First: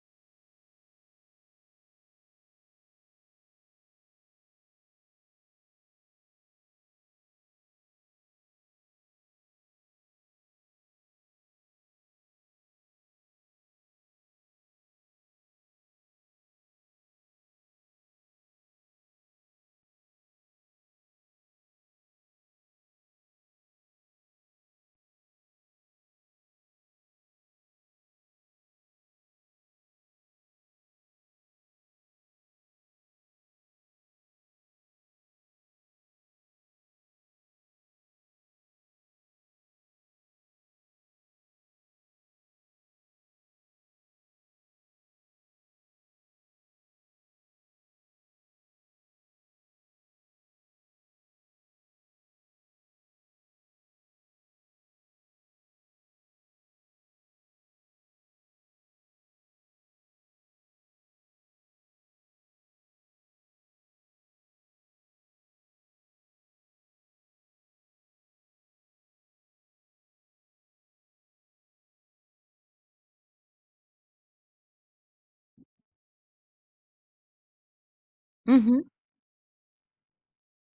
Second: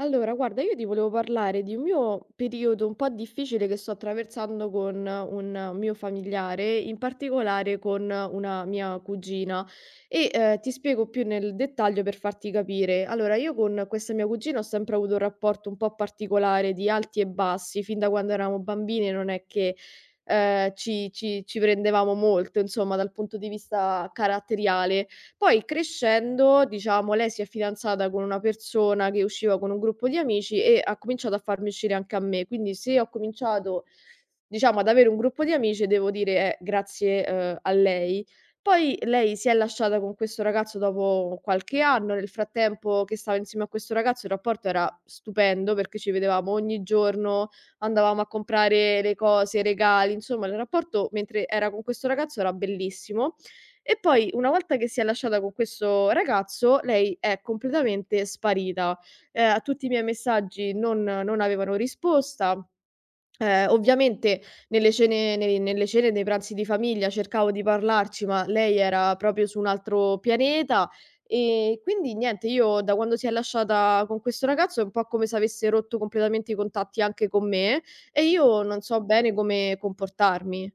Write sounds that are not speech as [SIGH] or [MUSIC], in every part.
Allora, guarda, io ti volevo parlare di un mio periodo un po' difficile che sto attraversando con un mio familiare, in particolare con una mia cugina. E ti spiego più nel dettaglio per farti capire. Allora, io con questa mia cugina ho sempre avuto un rapporto un po' particolare di alti e bassi, fin da quando eravamo bambini, non è che ci prendevamo molto, insomma, dal punto di vista caratteriale. Poi crescendo, diciamo, lei si è fidanzata con una persona che usciva con un gruppo di amici e ha cominciato a farmi uscire anche a me. Quindi se ho cominciato, diciamo, ad avere un gruppo di amici, devo dire, grazie, a lei. Poi lei si è lasciata con questo ragazzo dopo qualche anno. Nel frattempo che stava insieme a questo ragazzo il rapporto era stupendo, perché ci vedevamo ogni giorno, andavamo a comprare le cose, i regali, insomma il rapporto mentre era con questo ragazzo era bellissimo. E poi una volta che si è lasciata con questo ragazzo, lei è completamente sparita. A tutti i miei messaggi non avevano risposta. Ovviamente nelle cene dei pranzi di famiglia cercavo di parlarci, ma lei era proprio su un altro pianeta. E quindi niente, io da quando si è lasciata con questo ragazzo è un po' come se avesse rotto completamente i contatti anche con me, e io Mh-mh. non so bene come comportarmi.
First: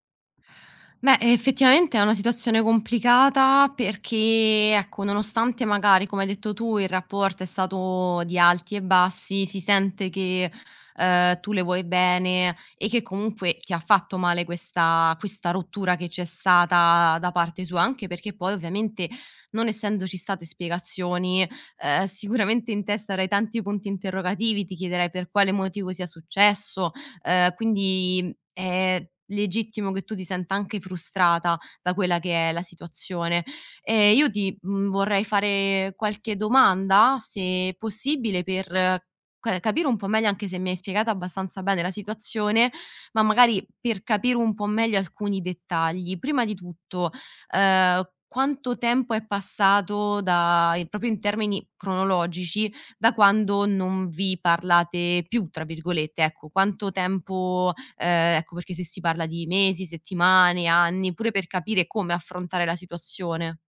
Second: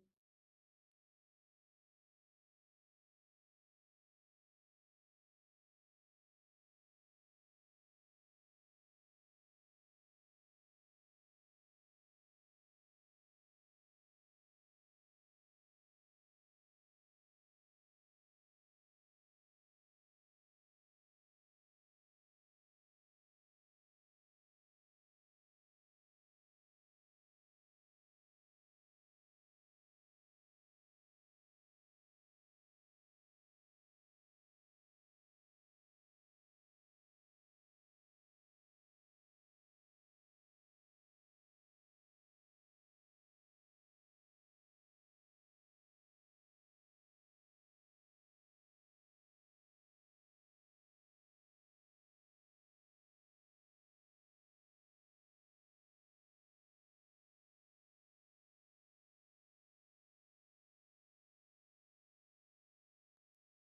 Beh, effettivamente è una situazione complicata perché, ecco, nonostante magari, come hai detto tu, il rapporto è stato di alti e bassi, si sente che, tu le vuoi bene e che comunque ti ha fatto male questa rottura che c'è stata da parte sua, anche perché poi ovviamente non essendoci state spiegazioni, sicuramente in testa avrai tanti punti interrogativi, ti chiederai per quale motivo sia successo. Quindi è legittimo che tu ti senta anche frustrata da quella che è la situazione. E io ti vorrei fare qualche domanda, se possibile, per ca capire un po' meglio, anche se mi hai spiegato abbastanza bene la situazione, ma magari per capire un po' meglio alcuni dettagli. Prima di tutto, quanto tempo è passato da e proprio in termini cronologici, da quando non vi parlate più, tra virgolette, ecco, quanto tempo ecco, perché se si parla di mesi, settimane, anni, pure per capire come affrontare la situazione.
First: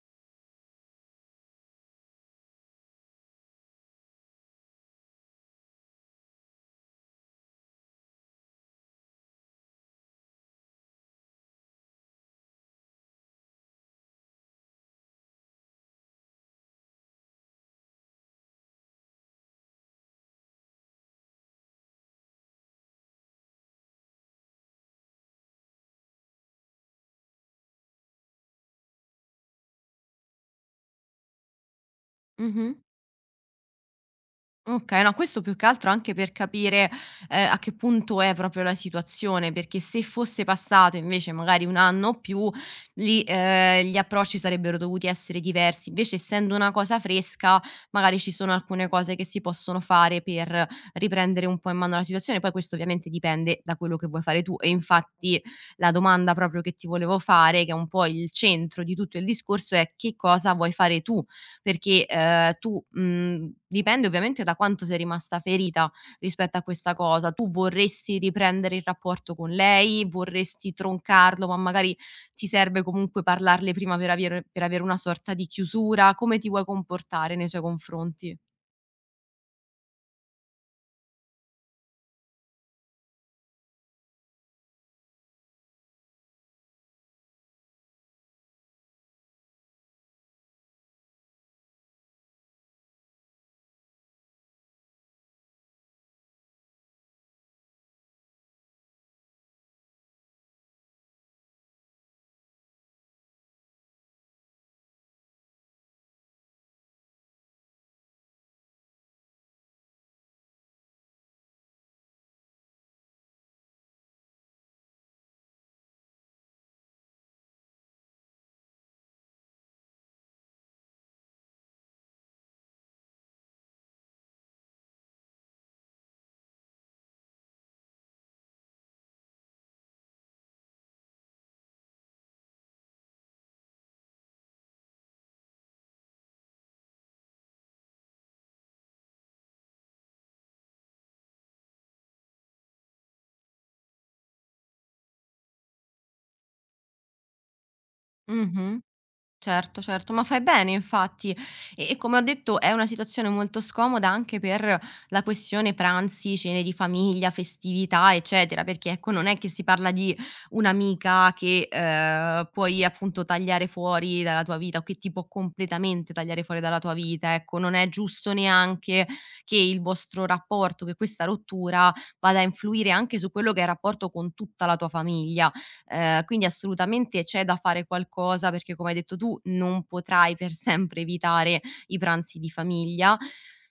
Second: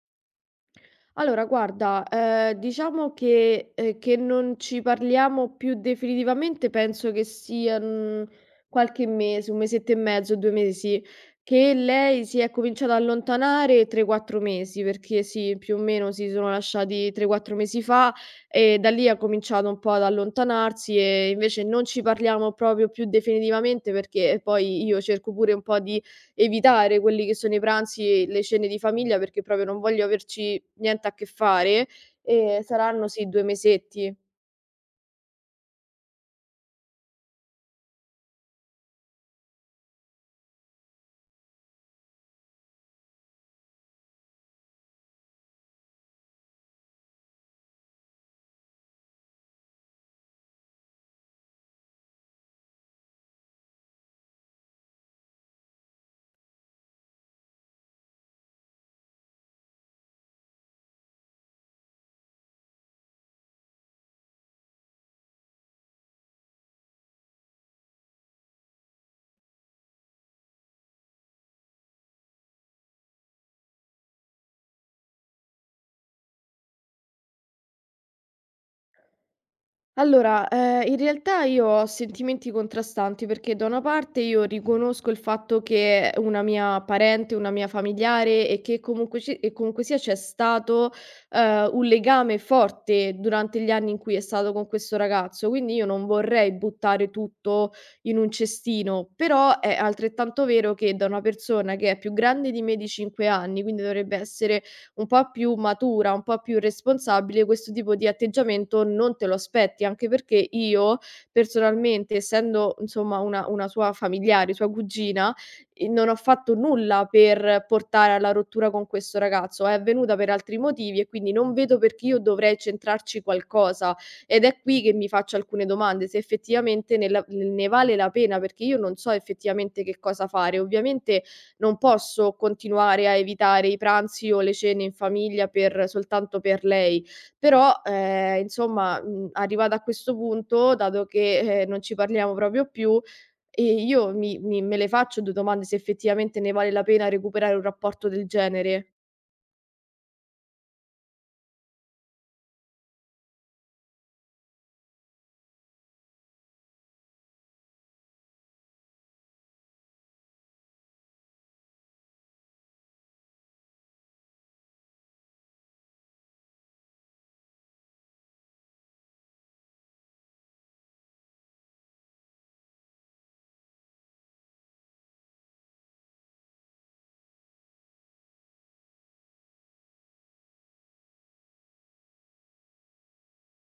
Allora guarda, diciamo che non ci parliamo più definitivamente, penso che sian qualche mese, un mesetto e mezzo, 2 mesi, che lei si è cominciata a allontanare. 3, 4 mesi, perché sì, più o meno si sono lasciati 3, 4 mesi fa e da lì ha cominciato un po' ad allontanarsi, e invece non ci parliamo proprio più definitivamente perché poi io cerco pure un po' di evitare quelli che sono i pranzi e le cene di famiglia, perché proprio non voglio averci niente a che fare, e Mh-mh. saranno sì 2 mesetti. Okay, no, questo più che altro anche per capire, a che punto è proprio la situazione, perché se fosse passato invece magari 1 anno o più lì, gli approcci sarebbero dovuti essere diversi. Invece essendo una cosa fresca, magari ci sono alcune cose che si possono fare per riprendere un po' in mano la situazione. Poi questo ovviamente dipende da quello che vuoi fare tu, e infatti la domanda proprio che ti volevo fare, che è un po' il centro di tutto il discorso, è: che cosa vuoi fare tu? Perché, tu dipende ovviamente da quanto sei rimasta ferita rispetto a questa cosa. Tu vorresti riprendere il rapporto con lei, vorresti troncarlo, ma magari ti serve comunque parlarle prima per avere una sorta di chiusura? Come ti vuoi comportare nei suoi confronti? Allora, in realtà io ho sentimenti contrastanti, perché da una parte io riconosco il fatto che una mia parente, una mia familiare, e che comunque ci e comunque sia c'è stato, un legame forte durante gli anni in cui è stato con questo ragazzo, quindi io non vorrei buttare tutto in un cestino, però è altrettanto vero che da una persona che è più grande di me di 5 anni, quindi dovrebbe essere un po' più matura, un po' più responsabile, questo tipo di atteggiamento non te lo aspetti, anche perché io personalmente, essendo insomma una sua familiare, sua cugina, non ho fatto nulla per portare alla rottura con questo ragazzo, è avvenuta per altri motivi e quindi non vedo perché io dovrei centrarci qualcosa. Ed è qui che mi faccio alcune domande, se effettivamente ne vale la pena, perché io non so effettivamente che cosa fare. Ovviamente non posso continuare a evitare i pranzi o le cene in famiglia per soltanto per lei. Però, insomma, arrivata a questo punto, dato che, non ci parliamo proprio più, io mi mi me le faccio 2 domande se effettivamente ne vale la pena recuperare un rapporto del Mh-mh. genere. Certo, certo, ma fai bene infatti. E come ho detto è una situazione molto scomoda anche per la questione pranzi, cene di famiglia, festività, eccetera, perché ecco non è che si parla di un'amica che, puoi appunto tagliare fuori dalla tua vita o che ti può completamente tagliare fuori dalla tua vita, ecco. Non è giusto neanche che il vostro rapporto, che questa rottura vada a influire anche su quello che è il rapporto con tutta la tua famiglia. Quindi assolutamente c'è da fare qualcosa perché, come hai detto tu, non potrai per sempre evitare i pranzi di famiglia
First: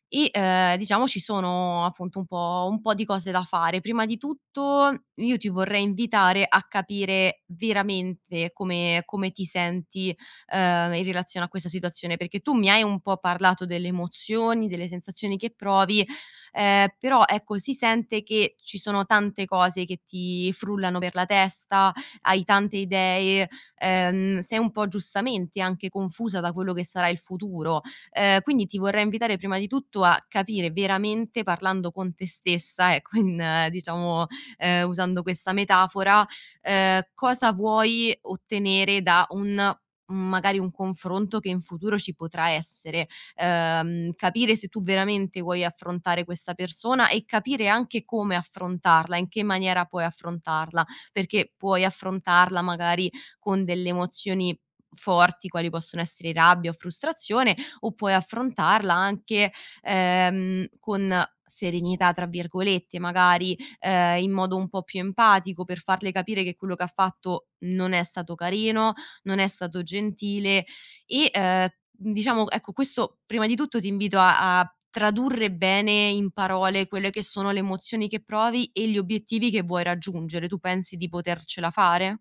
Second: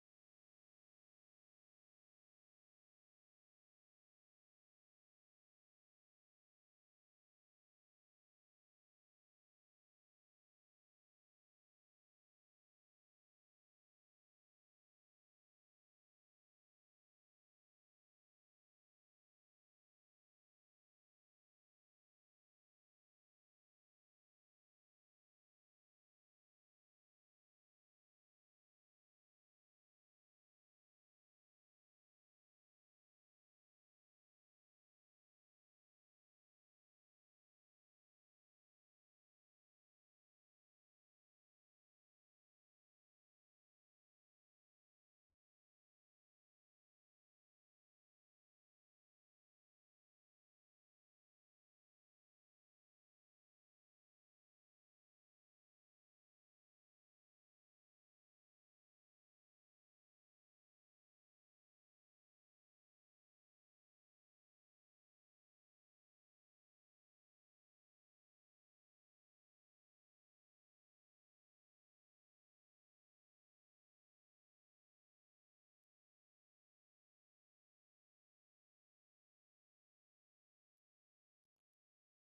e, diciamo ci sono appunto un po' di cose da fare. Prima di tutto io ti vorrei invitare a capire veramente come ti senti, in relazione a questa situazione, perché tu mi hai un po' parlato delle emozioni, delle sensazioni che provi, però ecco si sente che ci sono tante cose che ti frullano per la testa, hai tante idee, sei un po' giustamente anche confusa da quello che sarà il futuro. Quindi ti vorrei invitare prima di tutto a capire veramente parlando con te stessa, ecco, in diciamo, usando questa metafora, cosa vuoi ottenere da un magari un confronto che in futuro ci potrà essere. Capire se tu veramente vuoi affrontare questa persona e capire anche come affrontarla, in che maniera puoi affrontarla, perché puoi affrontarla magari con delle emozioni forti quali possono essere rabbia o frustrazione, o puoi affrontarla anche, con "serenità" tra virgolette, magari, in modo un po' più empatico per farle capire che quello che ha fatto non è stato carino, non è stato gentile e, diciamo, ecco, questo prima di tutto ti invito a tradurre bene in parole quelle che sono le emozioni che provi e gli obiettivi che vuoi raggiungere. Tu pensi di potercela fare?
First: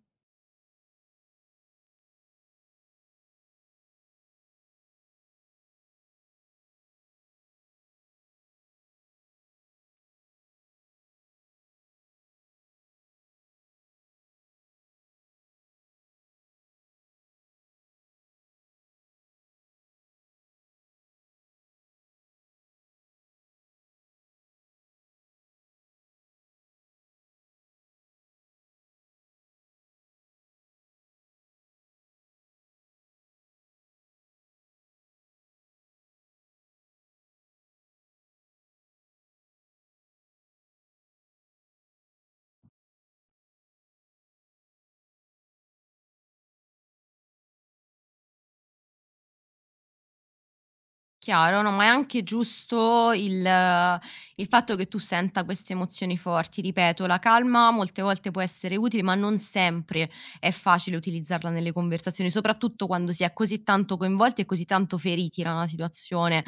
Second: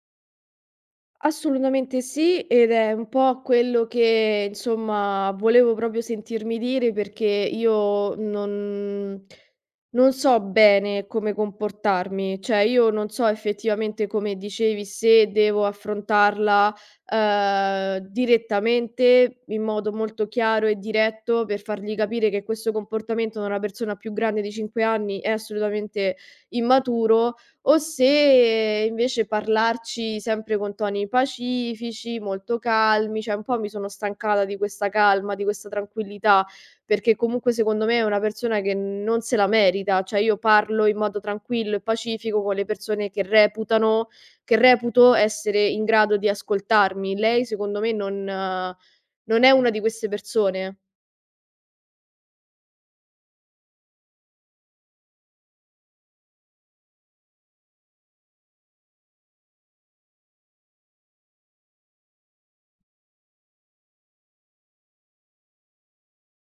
Assolutamente sì, ed è un po' quello che insomma volevo proprio sentirmi dire, perché io non so bene come comportarmi, cioè io non so effettivamente come dicevi se devo affrontarla direttamente in modo molto chiaro e diretto per fargli capire che questo comportamento da una persona più grande di 5 anni è assolutamente immaturo, o se invece parlarci sempre con toni pacifici, molto calmi, cioè un po' mi sono stancata di questa calma, di questa tranquillità, perché comunque secondo me è una persona che non se la merita, cioè io parlo in modo tranquillo e pacifico con le persone che reputano che reputo essere in grado di ascoltarmi. Lei secondo me non è una di queste persone. Chiaro, no, ma è anche giusto il fatto che tu senta queste emozioni forti. Ripeto, la calma molte volte può essere utile, ma non sempre è facile utilizzarla nelle conversazioni, soprattutto quando si è così tanto coinvolti e così tanto feriti da una situazione.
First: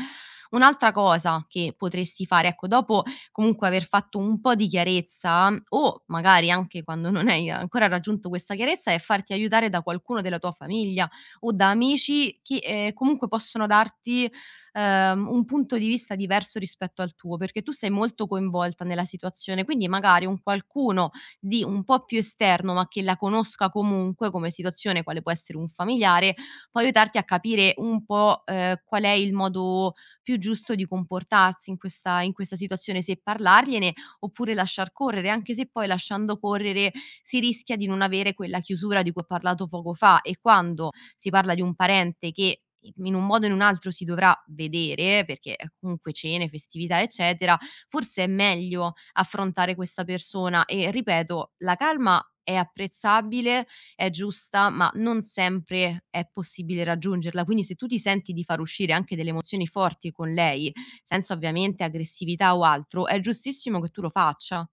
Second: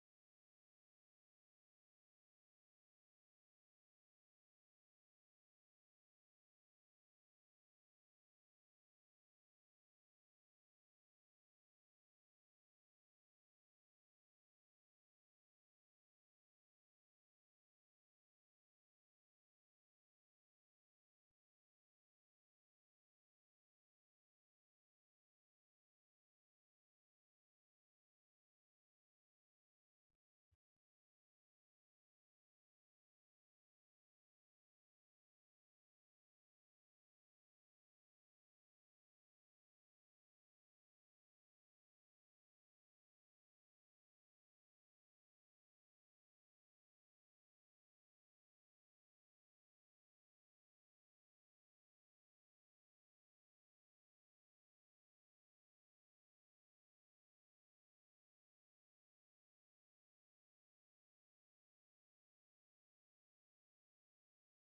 Un'altra cosa che potresti fare, ecco, dopo comunque aver fatto un po' di chiarezza o magari anche quando non hai ancora raggiunto questa chiarezza, è farti aiutare da qualcuno della tua famiglia o da amici che, comunque possono darti un punto di vista diverso rispetto al tuo, perché tu sei molto coinvolta nella situazione, quindi magari un qualcuno di un po' più esterno, ma che la conosca comunque come situazione, quale può essere un familiare, può aiutarti a capire un po', qual è il modo più giusto di comportarsi in questa situazione, se parlargliene oppure lasciar correre, anche se poi lasciando correre si rischia di non avere quella chiusura di cui ho parlato poco fa e quando si parla di un parente che in un modo o in un altro si dovrà vedere, perché comunque cene, festività, eccetera, forse è meglio affrontare questa persona e ripeto, la calma è apprezzabile, è giusta, ma non sempre è possibile raggiungerla. Quindi se tu ti senti di far uscire anche delle emozioni forti con lei, senza ovviamente aggressività o altro, è giustissimo che tu lo faccia.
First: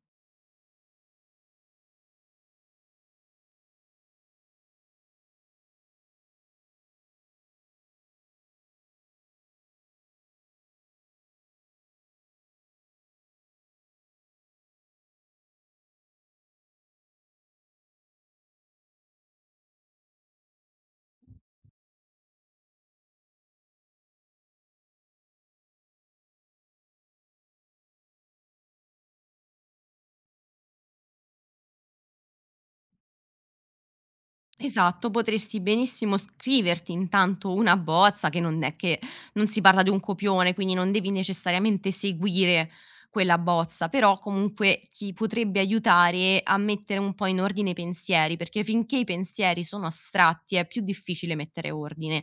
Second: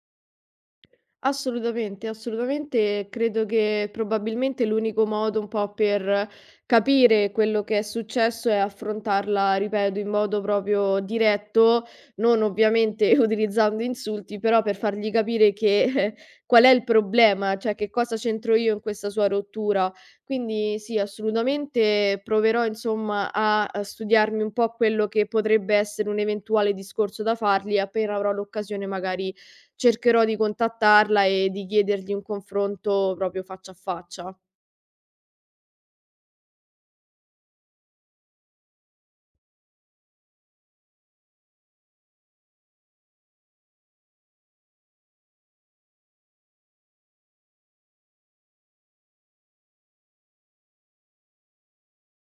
Assolutamente, assolutamente. Credo che probabilmente l'unico modo un po' per capire quello che è successo è affrontarla, ripeto, in modo proprio diretto, non ovviamente [LAUGHS] utilizzando insulti, però per fargli capire che [LAUGHS] qual è il problema, cioè che cosa c'entro io in questa sua rottura. Quindi sì, assolutamente proverò insomma a studiarmi un po' quello che potrebbe essere un eventuale discorso da fargli. Appena avrò l'occasione magari cercherò di contattarla e di chiedergli un confronto proprio faccia a faccia. Esatto, potresti benissimo scriverti intanto una bozza, che non è che non si parla di un copione, quindi non devi necessariamente seguire quella bozza, però comunque ti potrebbe aiutare a mettere un po' in ordine i pensieri, perché finché i pensieri sono astratti è più difficile mettere ordine.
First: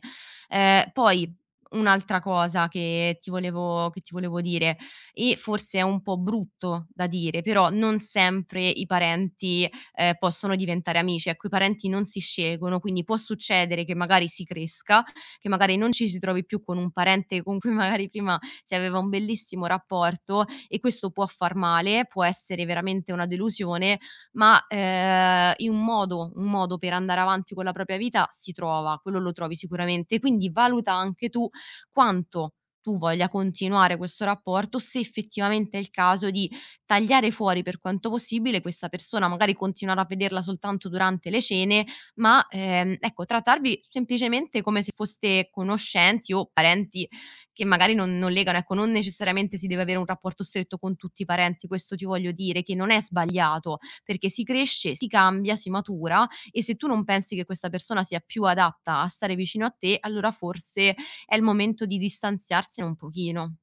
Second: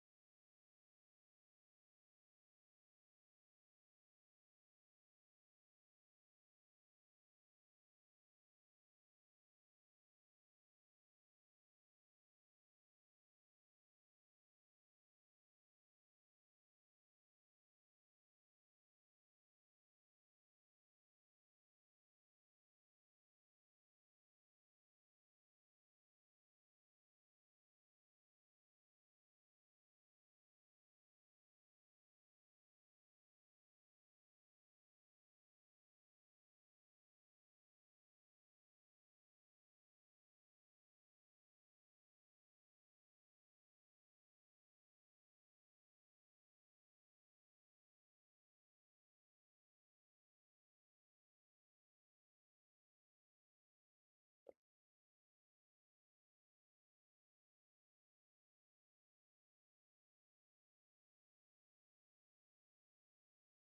Poi un'altra cosa che ti volevo dire, e forse è un po' brutto da dire, però non sempre i parenti possono diventare amici. Ecco, i parenti non si scelgono, quindi può succedere che magari si cresca, che magari non ci si trovi più con un parente con cui magari prima si aveva un bellissimo rapporto, e questo può far male, può essere veramente una delusione, ma, in un modo per andare avanti con la propria vita si trova, quello lo trovi sicuramente. Quindi valuta anche tu quanto tu voglia continuare questo rapporto, se effettivamente è il caso di tagliare fuori per quanto possibile questa persona, magari continuare a vederla soltanto durante le cene, ma, ecco, trattarvi semplicemente come se foste conoscenti o parenti che magari non legano. Ecco, non necessariamente si deve avere un rapporto stretto con tutti i parenti, questo ti voglio dire, che non è sbagliato, perché si cresce, si cambia, si matura, e se tu non pensi che questa persona sia più adatta a stare vicino a te, allora forse è il momento di distanziarsene un pochino.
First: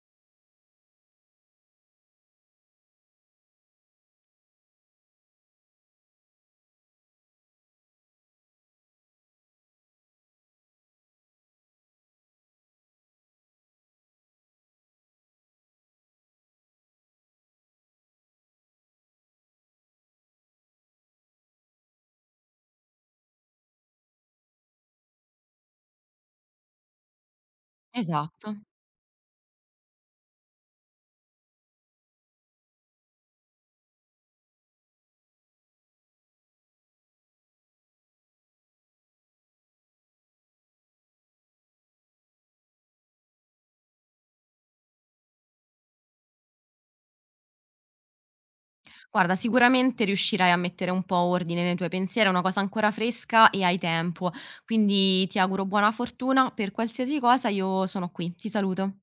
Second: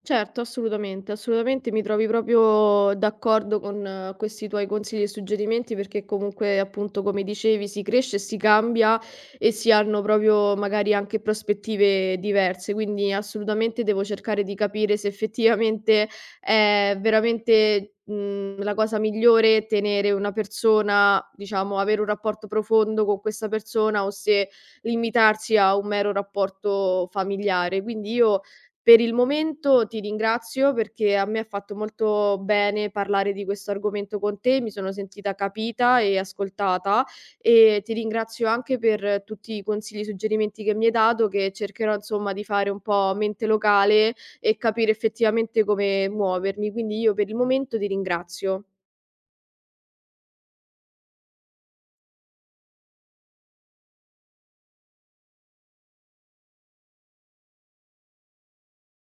Certo, assolutamente, assolutamente mi trovi proprio d'accordo con questi tuoi consigli e suggerimenti, perché comunque, appunto, come dicevi, si cresce e si cambia, e si hanno proprio magari anche prospettive diverse, quindi assolutamente devo cercare di capire se effettivamente è veramente, la cosa migliore tenere una persona, diciamo, avere un rapporto profondo con questa persona, o se limitarsi a un mero rapporto familiare. Quindi io Esatto. per il momento ti ringrazio, perché a me ha fatto molto bene parlare di questo argomento con te, mi sono sentita capita e ascoltata, e ti ringrazio anche per tutti i consigli, i suggerimenti che mi hai dato, che cercherò insomma di fare un po' mente locale e capire effettivamente come muovermi. Quindi io per il momento ti ringrazio. Guarda, sicuramente riuscirai a mettere un po' ordine nei tuoi pensieri, è una cosa ancora fresca e hai tempo. Quindi ti auguro buona fortuna per qualsiasi cosa, io sono qui. Ti saluto.